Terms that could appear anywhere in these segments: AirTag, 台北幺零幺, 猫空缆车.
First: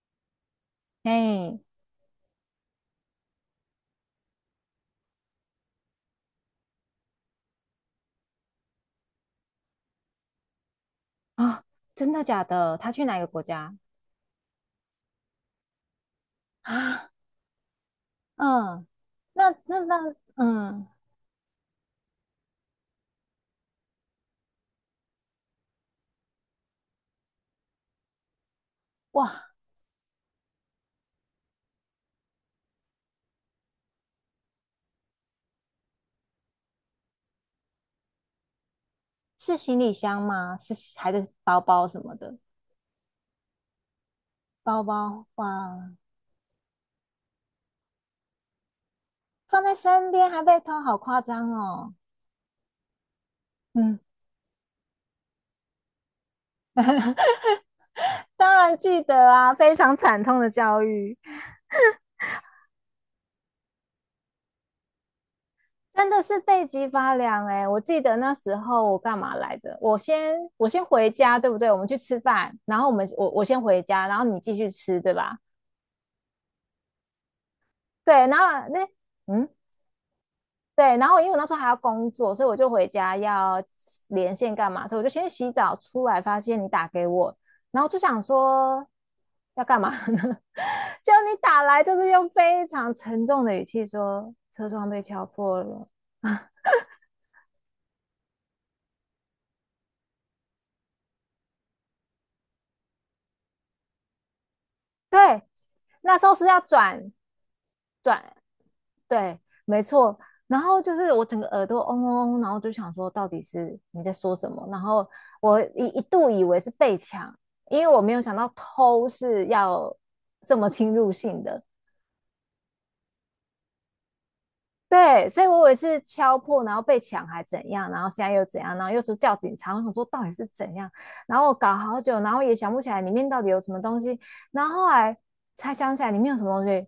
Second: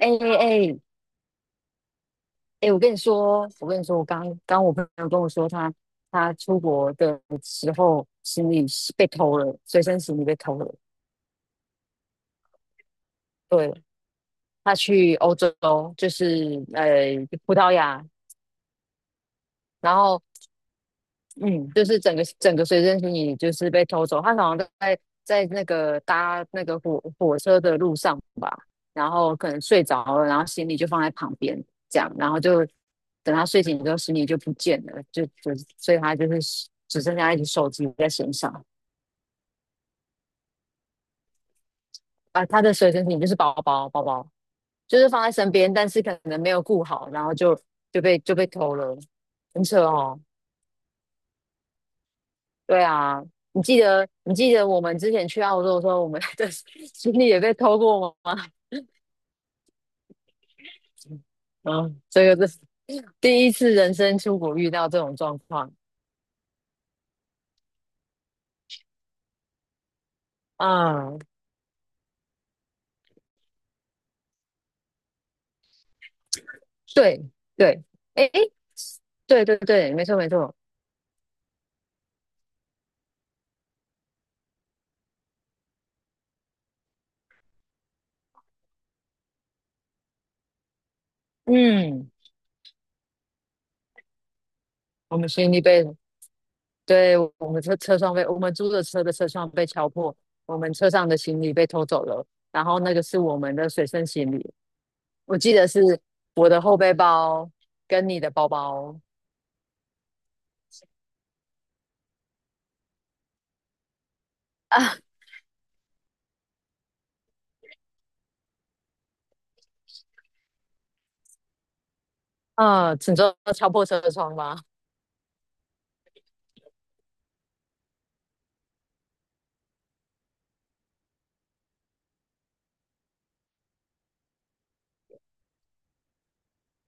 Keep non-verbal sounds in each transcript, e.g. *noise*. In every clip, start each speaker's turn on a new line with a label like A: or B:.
A: 哎哎哎，
B: 哎，
A: 哎，我跟你说，我刚刚我朋友跟我说他出国的时候行李是被偷了，随身行李被偷了。
B: 啊，真的假的？他去哪个国
A: 对，
B: 家？
A: 他去欧洲，就是
B: 啊，
A: 葡萄牙，
B: 嗯，那那
A: 然
B: 那，
A: 后
B: 嗯，
A: 嗯，就是整个随身行李就是被偷走。他好像在那个搭那个火车的路上吧，然后
B: 哇，
A: 可能睡着了，然后行李就放在旁边，这样，然后就等他睡醒之后，行李就不见了，所以他就是只剩下一只手机在身上
B: 是行李箱吗？是还是包包什么的？
A: 啊。他的随身品就是包包，包包
B: 包
A: 就是放
B: 包，
A: 在身边，但
B: 哇，
A: 是可能没有顾好，然后就被偷了，
B: 放
A: 很
B: 在
A: 扯
B: 身
A: 哦。
B: 边还被偷，好夸张哦。
A: 对啊，你记
B: 嗯，
A: 得你记得我们之前去澳洲的时候，我们的 *laughs* 行李也被偷过吗？
B: 当
A: *laughs*
B: 然记得啊，非常惨痛的教育，
A: 嗯，这个是第一次人生出国遇到这种状况。
B: 真的是背脊发凉哎、我记得那时候我干嘛来着？我先回
A: 嗯，
B: 家，对不对？我们去吃饭，然后我们我我先回家，然后你继续吃，对吧？
A: 对对，
B: 对，
A: 哎
B: 然
A: 哎，诶
B: 后那
A: 对
B: 嗯，
A: 对对，没错没错，
B: 对，然后因为我那时候还要工作，所以我就回家要连线干嘛，所以我就先洗澡出来，发现你打给我，然后就想说要干嘛呢？*laughs* 就你打来就是
A: 嗯。
B: 用非常沉重的语气说车窗被
A: 我
B: 敲
A: 们行
B: 破
A: 李被，
B: 了，*laughs*
A: 对，我们车窗被，我们租的车的车窗被敲破，我们车上的行李被偷走了，然后那个是我们的随身行李，我
B: 对，
A: 记得是
B: 那时候是
A: 我
B: 要
A: 的后背
B: 转
A: 包跟你的
B: 转
A: 包包，
B: 对，没错。然后就是我整个耳朵嗡嗡嗡，然后就想说到底是你在说什么？然
A: 啊，
B: 后我一度以为是被抢，因为我没有想到偷是要这么侵入性的。
A: 嗯，请坐敲破车窗吧。
B: 对，所以我以为是敲破，然后被抢还怎样，然后现在又怎样，然后又说叫警察，我想说到底是怎样，然后我搞好久，然后也想不起来里面到底有什么东西，然后后来才想起来里面有什么东西，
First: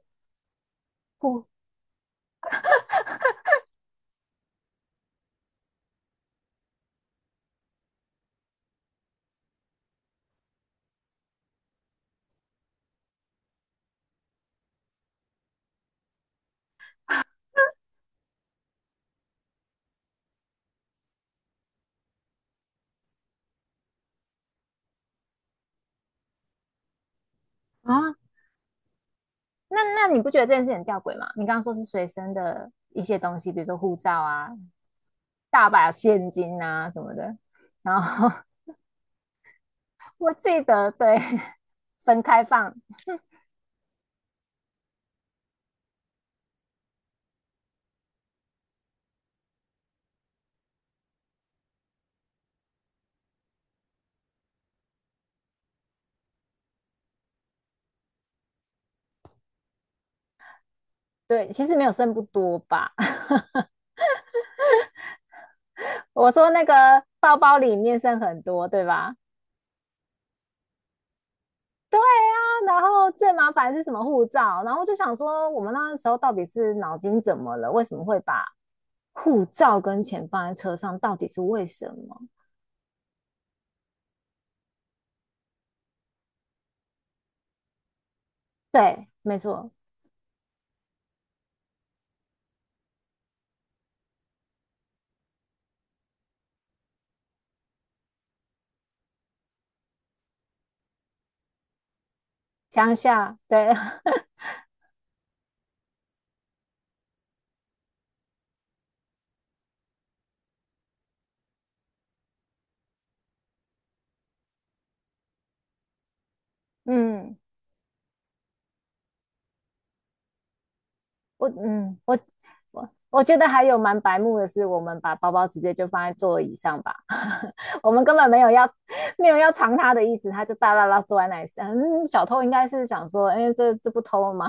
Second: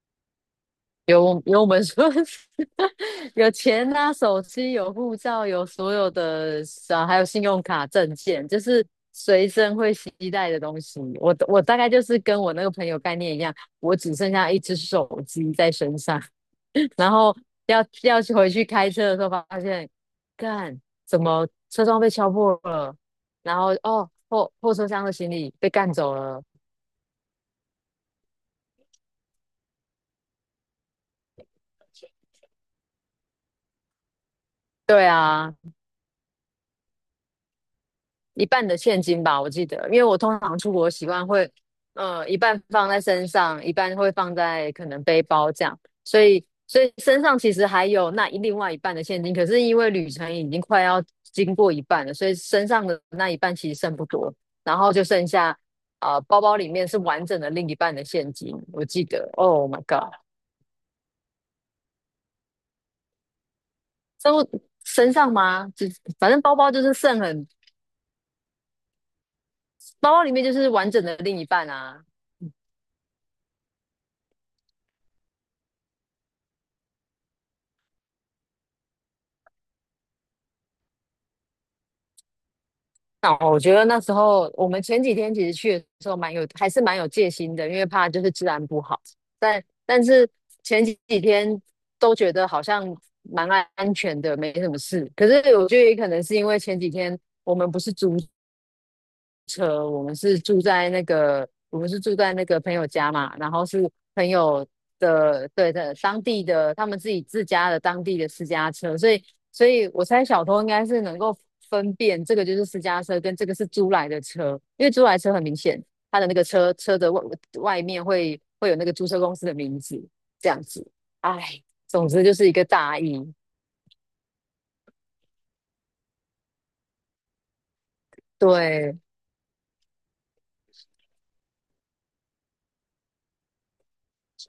A: 有
B: 不
A: 有我们说 *laughs* 有钱啊，手机有护照，有所有的啊，还有信用卡、证件，就是随身会携带的东西。我大概就是跟我那个朋友概念一样，我只剩下一只手机在身上，*laughs* 然后要去回去开车的时候，发现干怎么车窗被敲破了，然后后车厢的行李被干走了。
B: 啊，那那你不觉得这件事很吊诡吗？你刚刚说是随身的一些东西，比如说护照啊、
A: 对啊，
B: 大把现金啊什么的。然后
A: 一半的现金吧，我记得，因为
B: *laughs*
A: 我
B: 我
A: 通常
B: 记
A: 出国
B: 得
A: 习
B: 对
A: 惯会，
B: 分
A: 一
B: 开
A: 半
B: 放，
A: 放在身上，一半会放在可能背包这样，所以身上其实还有另外一半的现金，可是因为旅程已经快要经过一半了，所以身上的那一半其实剩不多，然后就剩下，包包里面是完整的另一半的现金，我记得，Oh my God，
B: 对，其实没有剩不多吧 *laughs*。
A: 都身上吗？就
B: 我
A: 反正
B: 说
A: 包
B: 那
A: 包
B: 个
A: 就是剩
B: 包
A: 很，
B: 包里面剩很多，对吧？
A: 包包里面就是完整的另一半
B: 对
A: 啊。
B: 啊，然后最麻烦是什么护照？然后就想说，我们那时候到底是脑筋怎么了？为什么会把护照跟钱放在车上？到底是为什么？
A: 那我觉得那时候我们前几天其实去的时候蛮有，还是蛮有戒心的，因为怕就是治安不好。
B: 对，没
A: 但
B: 错，
A: 但是前几天都觉得好像蛮安全的，没什么事。可是我觉得也可能是因为前几天我们不是租车，我们是住在那个，我们是住在那个朋友
B: 乡
A: 家嘛，
B: 下，
A: 然后
B: 对，*laughs*
A: 是朋友的，对的，当地的他们自己自家的当地的私家车，所以我猜小偷应该是能够分辨这个就是私家车跟这个是租来的车，因为租来车很明显，他的那个车的外
B: 嗯，
A: 面会有那个租车公司的名字，这样子，哎，
B: 我嗯
A: 总
B: 我
A: 之就是一个
B: 我
A: 大意，
B: 我觉得还有蛮白目的是，我们把包包直接就放在座椅上吧，*laughs* 我们根本没有要
A: 对，
B: 没有要藏它的意思，他就大大拉坐在那里。嗯，小偷应该是想说，哎，这不偷吗？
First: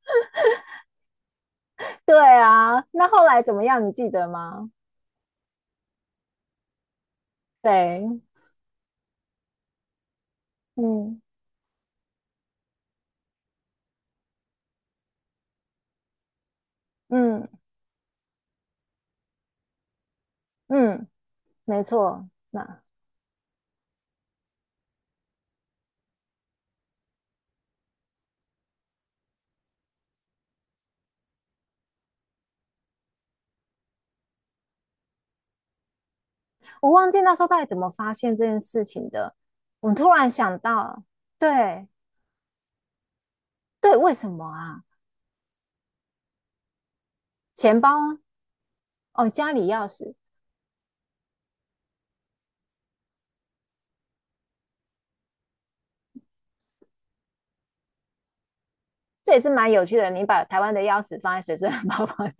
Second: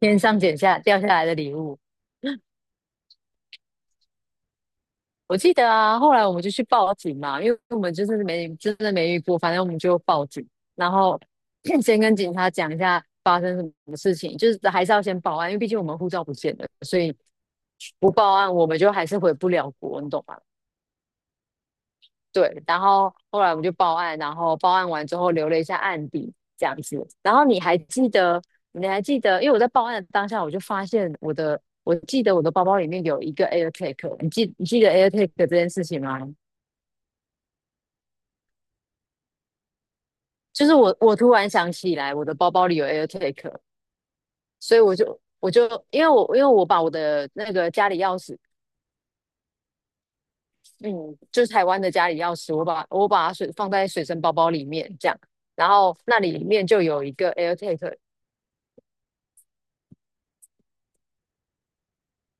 A: 天上掉下来的礼物。
B: *laughs* 对啊，那后来怎么样？你记得吗？
A: 我记得啊，后来我们就去报警嘛，因为我们就
B: 对，
A: 是没真的没遇过，反正我们就报警，然后
B: 嗯
A: *clears throat* 先跟警察讲一下发生什么事情，就是还是要先报案，因为毕竟我们护照不见了，所以
B: 嗯
A: 不报案我们就还是回不了国，你懂吗？
B: 嗯，没错。
A: 对，然
B: 那
A: 后后来我们就报案，然后报案完之后留了一下案底这样子，然后你还记得，因为我在报案的当下我就发现我的，我记得我的包包里面有一个 AirTag，你记得 AirTag 这件事情吗？
B: 我忘记那时候到底怎么发现这件事情的，我突然想
A: 就是我
B: 到，
A: 我突然想
B: 对
A: 起来，我的包包里有 AirTag，
B: 对，为什么
A: 所以
B: 啊？
A: 我就因为我把我的那个
B: 钱
A: 家
B: 包
A: 里钥匙，
B: 哦，家里钥匙，
A: 嗯，就是台湾的家里钥匙，我把它水放在水身包包里面这样，然后那里面就有一个 AirTag，
B: 这也是蛮有趣的。你把台湾的钥匙放在随身包包里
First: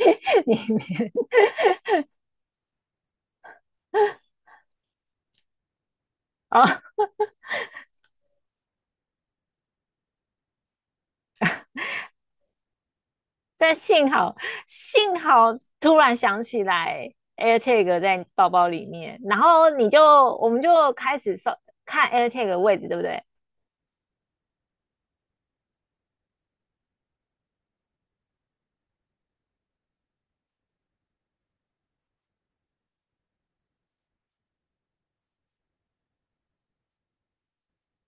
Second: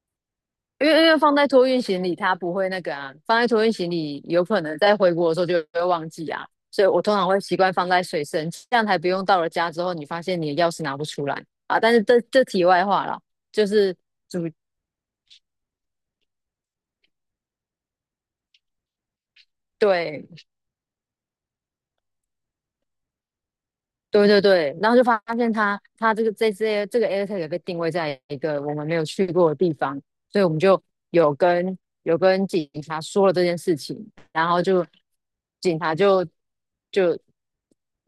B: 面
A: 因为放在托运行李它不会那个啊，放在托运行李有可能在回国的时候就会忘记啊，
B: 哦，
A: 所以我通常会习惯放在水身，这样才不用到了家之后你发现你的钥匙拿不出来啊。但是这题外话了，就
B: 但
A: 是
B: 幸好
A: 主
B: 幸好突然想起来 AirTag 在包包里面，然后你就
A: 对。
B: 我们就开始搜看 AirTag 的位置，对不对？
A: 对对对，然后就发现他这个这个 AirTag 被定位在一个我们没有去过的地方，所以我们就有跟有跟警察说了这件事情，然后就警察就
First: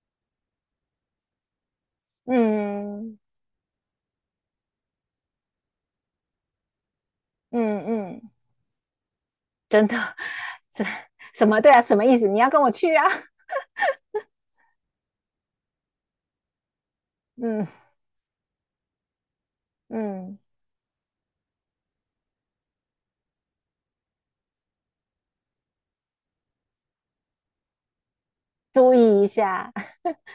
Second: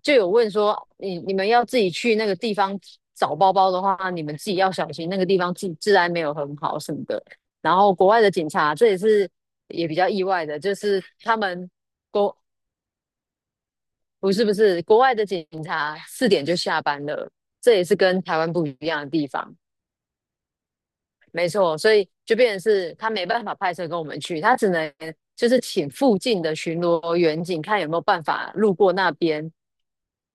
A: 就有问说，你们要自己去那个地方
B: 嗯
A: 找包包的话，你们自己要小心，那个地方治安没有很好什么的。然
B: 嗯
A: 后国外
B: 嗯，
A: 的警察，这也是
B: 真
A: 也比较
B: 的，
A: 意外的，就
B: 这
A: 是他
B: 什么
A: 们。
B: 对啊？什么意思？你要跟我去啊？
A: 不是不是，国外的警察四点就下班了，
B: 嗯
A: 这也是跟台湾不一样的地方。
B: 嗯，
A: 没错，所以就变成是他没办法派车跟我们去，他只能就是请附近的巡逻员警看有没有办法路过
B: 注
A: 那
B: 意一
A: 边。
B: 下，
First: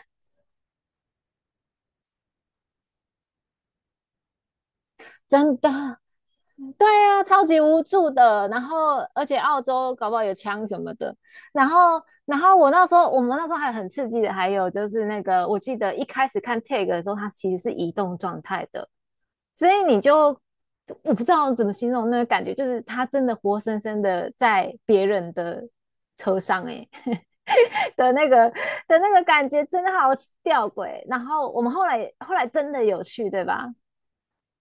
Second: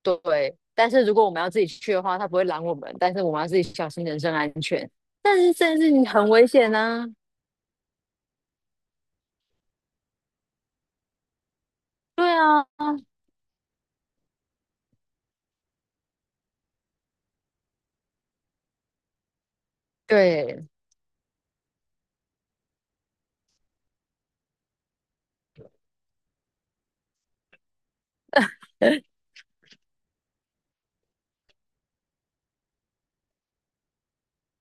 A: 对，但是如果我们要自己去的话，他不会拦我们，但是我们要自己小心人身安全。但是
B: 真
A: 这件事
B: 的
A: 情很危险
B: 对
A: 啊！
B: 啊，超级无助的。然后，而且澳洲搞不好有枪什么的。然后，
A: 对
B: 然后
A: 啊，
B: 我那时候，我们那时候还很刺激的，还有就是那个，我记得一开始看 tag 的时候，它其实是移动状态的，所以你就
A: 对，
B: 我不知道怎么形容那个感觉，就是它真的活生生的在别人的车上、欸，哎 *laughs* 的那个的那个感觉真的好吊诡。然后我们后来真的有去，对吧？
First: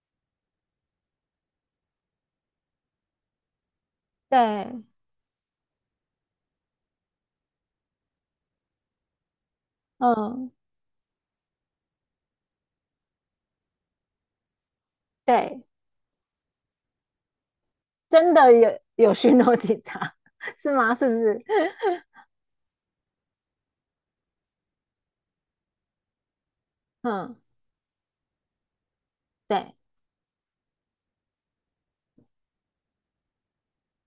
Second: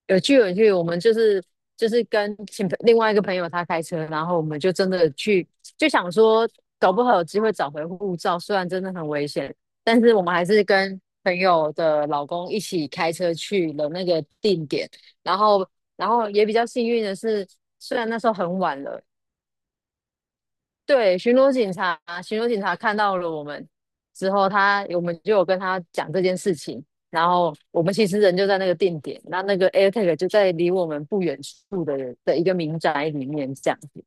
A: 有去有去，我们就是跟另外一个朋友他开车，然后我们就
B: 对，
A: 真的去，就想说搞不好有机会找回护照，虽然真的很危险，但是我们还
B: 嗯，
A: 是跟朋友的老公一起开车去了那个定点，然
B: 对。
A: 后然后也比较幸运的是，虽然那时
B: 真
A: 候
B: 的
A: 很
B: 有
A: 晚了，
B: 有巡逻警察是吗？是不
A: 对，巡
B: 是？
A: 逻警察，巡逻警察看到了我们之后他，我们就有跟他讲这件事情。然
B: 嗯，
A: 后我们其实人就在那个定点，那个
B: 对
A: AirTag 就在离我们不远处的人的一个民宅里面这样子。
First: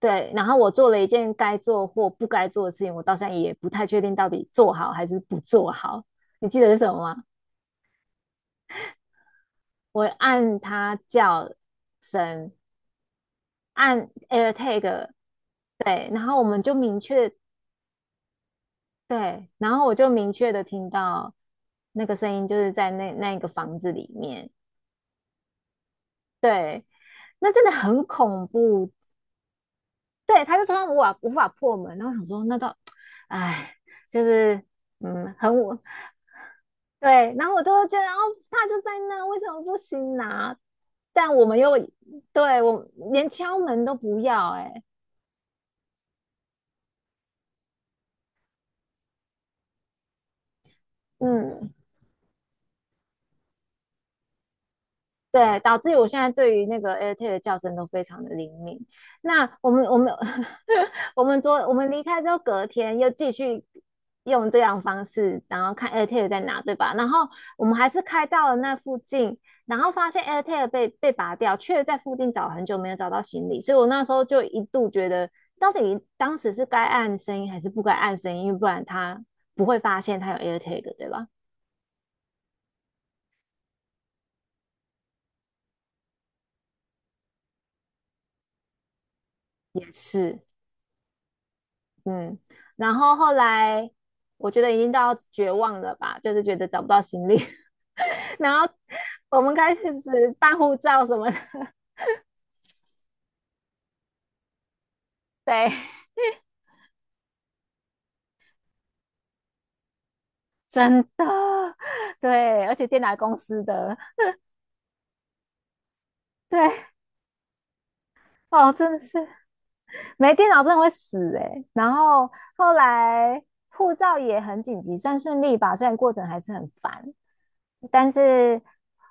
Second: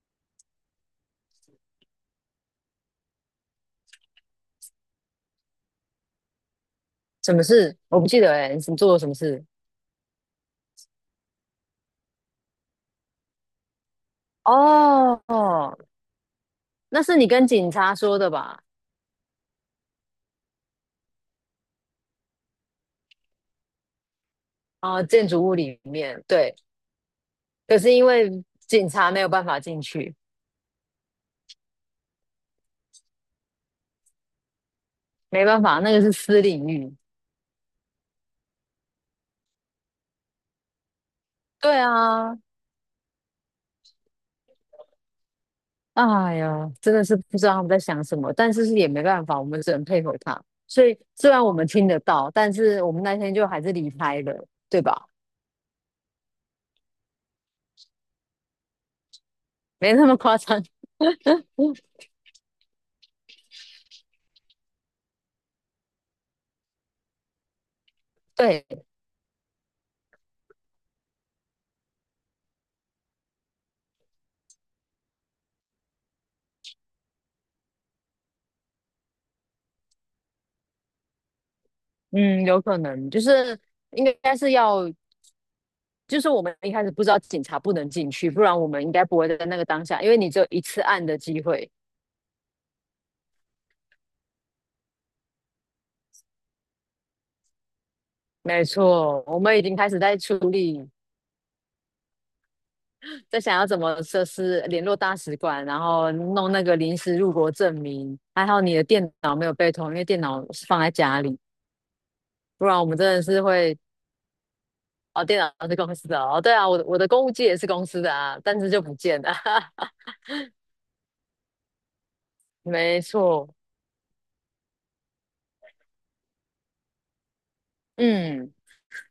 B: 对。然后我做了一件该做或不该做的事情，我到现在也不太确定到底做好还是不做好。你记得是什么吗？
A: 什么事？我不记得哎、欸你什么做了什么事？
B: 我按它叫声，按 AirTag，
A: 哦，
B: 对，然后我们就明
A: 那是你
B: 确
A: 跟警察说的吧？
B: 对，然后我就明确的听到那个声音，就是在那一个房子里面，
A: 啊，建筑物里面，对。
B: 对，那真的
A: 可是
B: 很
A: 因为
B: 恐
A: 警
B: 怖，
A: 察没有办法进去，
B: 对，他就说他无法破门，然后想说那到，哎，就是嗯，
A: 没
B: 很
A: 办
B: 我
A: 法，那个是私领域。
B: 对，然后我就会觉得哦，他就在那，为什么不行拿？但我们又
A: 对啊，
B: 对我连敲门都不要、欸，哎，
A: 哎呀，真的是不知道他们在想什么，但是也没办法，我们只能配合他。所以虽然我们
B: 嗯，
A: 听得到，但是我们那天就还是离开了，对吧？
B: 对，导致于我现在对于那个 AirTag 的叫声都非常的灵敏。那我们
A: 没
B: 我
A: 那
B: 们
A: 么夸张。
B: *laughs* 我们昨我们离开之后，隔天又继续用这样的方式，然后看 AirTag 在哪，对吧？然后我们还是开到了
A: 对，
B: 那附近，然后发现 AirTag 被拔掉，却在附近找很久没有找到行李，所以我那时候就一度觉得，到底当时是该按声音还是不该按声音，因为不然他不会发现他有 AirTag，对吧？
A: 嗯，有可能就是应该是要，就是我们一开始不知道警察不能进去，不然我们应该不会在那个当
B: 也
A: 下，因为你只
B: 是，
A: 有一次按的机会。
B: 嗯，然后后来我觉得已经到绝望了吧，就是觉得找不到行李，*laughs* 然
A: 没
B: 后
A: 错，我
B: 我们
A: 们已
B: 开
A: 经
B: 始
A: 开始在处
B: 办护
A: 理
B: 照什么的，
A: 在想要怎么设施联络大使
B: *laughs*
A: 馆，
B: 对，
A: 然后弄那个临时入国证明。还好你的电脑没有被偷，因为电脑是放在
B: 真
A: 家里，
B: 对，
A: 不
B: 而
A: 然我
B: 且
A: 们
B: 电脑
A: 真的
B: 公
A: 是
B: 司
A: 会
B: 的，
A: 哦，电脑是公司的哦，对啊，我的
B: 对，
A: 我的公务机也是公司的啊，但是
B: 哦，
A: 就
B: 真
A: 不
B: 的是
A: 见了，*laughs*
B: 没电脑真的会死哎、欸然后后
A: 没
B: 来
A: 错，
B: 护照也很紧急，算顺利吧，虽然过程还是很烦，但
A: 嗯，
B: 是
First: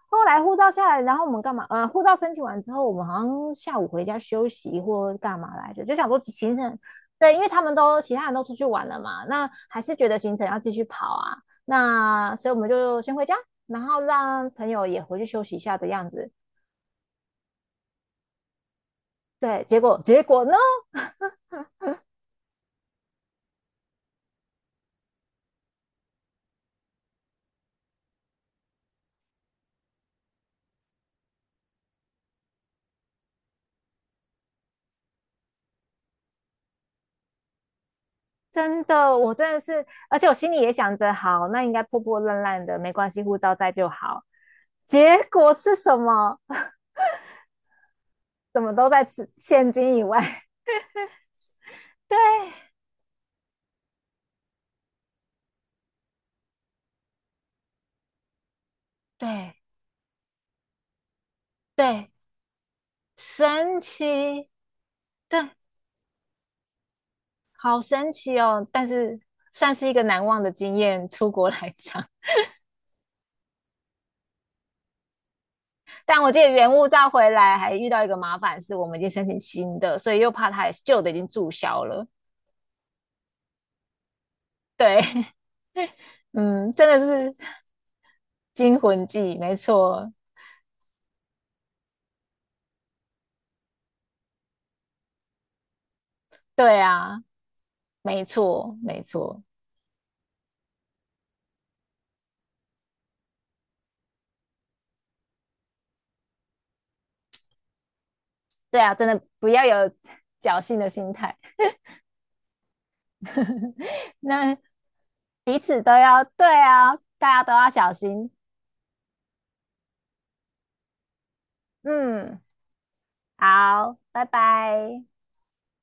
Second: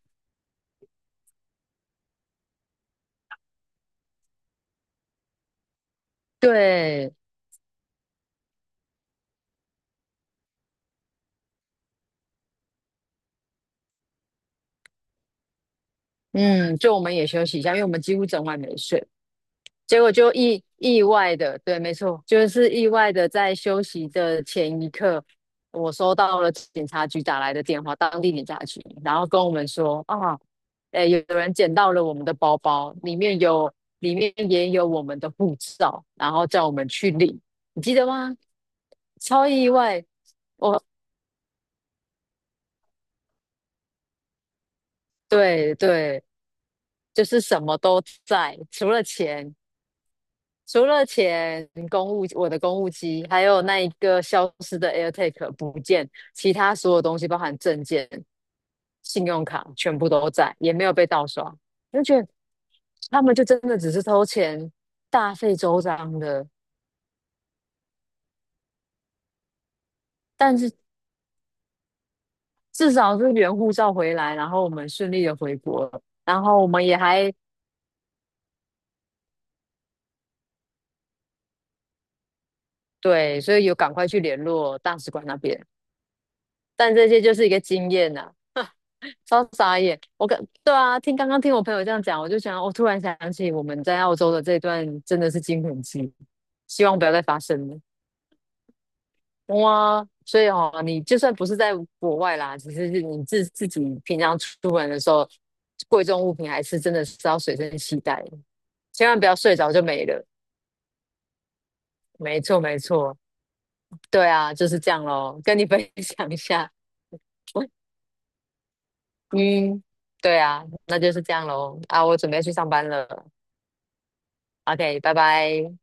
B: 后来护照下来，然后我们干嘛？护照申请完之后，我们好像下午回家休息或干嘛来着，就想说行程，
A: 对，
B: 对，因为他们都其他人都出去玩了嘛，那还是觉得行程要继续跑啊，那所以我们就先回家，然后让朋友也回去休息一下的样子。
A: 嗯，就我们也休息一下，因为我们几乎整晚没睡。
B: 对，结果
A: 结果
B: 结
A: 就
B: 果呢？
A: 意外的，对，没错，就是意外的，在休息的前一刻，我收到了警察局打来的电话，当地警察局，然后跟我们说啊，诶，有人捡到了我们的包包，里面有，里面也有我们的护照，然后叫我们去领，你记得吗？
B: 真的，我
A: 超
B: 真的
A: 意
B: 是，
A: 外，
B: 而且我心里也
A: 我，
B: 想着，好，那应该破破烂烂的，没关系，护照在就好。结果是
A: 对
B: 什
A: 对，
B: 么？*laughs*
A: 就是什么都在，
B: 怎么都
A: 除了
B: 在此
A: 钱，
B: 现金以外。
A: 除了钱、公
B: *laughs*
A: 务，
B: 对
A: 我的公务机，还有那一个消失的 AirTag 不见，其他所有东西，包含证件、信用
B: 对
A: 卡，全部都在，也没有被盗刷。就
B: 对，
A: 觉得他们就真的
B: 神
A: 只是偷
B: 奇，
A: 钱，大
B: 对，
A: 费周章的。
B: 好神奇哦！但是算是一个难忘的
A: 但是
B: 经验，出国来讲。
A: 至少是原护照回来，然后我们顺利的回国，
B: *laughs* 但我记
A: 然
B: 得
A: 后我
B: 原
A: 们
B: 物
A: 也
B: 照回
A: 还
B: 来还遇到一个麻烦，是我们已经申请新的，所以又怕它旧的已经注销了。
A: 对，所以有赶快去联络大使馆
B: 对，
A: 那边。
B: *laughs* 嗯，真
A: 但
B: 的
A: 这些就
B: 是
A: 是一个经验呐、
B: 惊魂记，
A: 超
B: 没
A: 傻眼！
B: 错。
A: 我跟对啊，刚刚听我朋友这样讲，我就想，我突然想起我们在澳洲的这段真的是惊魂记，
B: 对
A: 希望不要再
B: 啊，
A: 发生了。
B: 没错，没错，
A: 哇，所以哦，你就算不是在国外啦，只是你自己平常出门的时候，贵重物品还是真的是要随身携带的
B: 对啊，真
A: 千万
B: 的
A: 不要
B: 不
A: 睡
B: 要
A: 着就
B: 有
A: 没
B: *laughs*
A: 了。
B: 侥幸的心态，
A: 没错，没错，
B: *laughs*
A: 对啊，
B: 那
A: 就是这样咯，跟
B: 彼
A: 你分
B: 此都要，
A: 享一
B: 对
A: 下，
B: 啊，大家都要小心。
A: *laughs* 嗯，对啊，那就是这样咯。啊，我准
B: 嗯，
A: 备去上班了。
B: 好，拜
A: OK，
B: 拜。
A: 拜拜。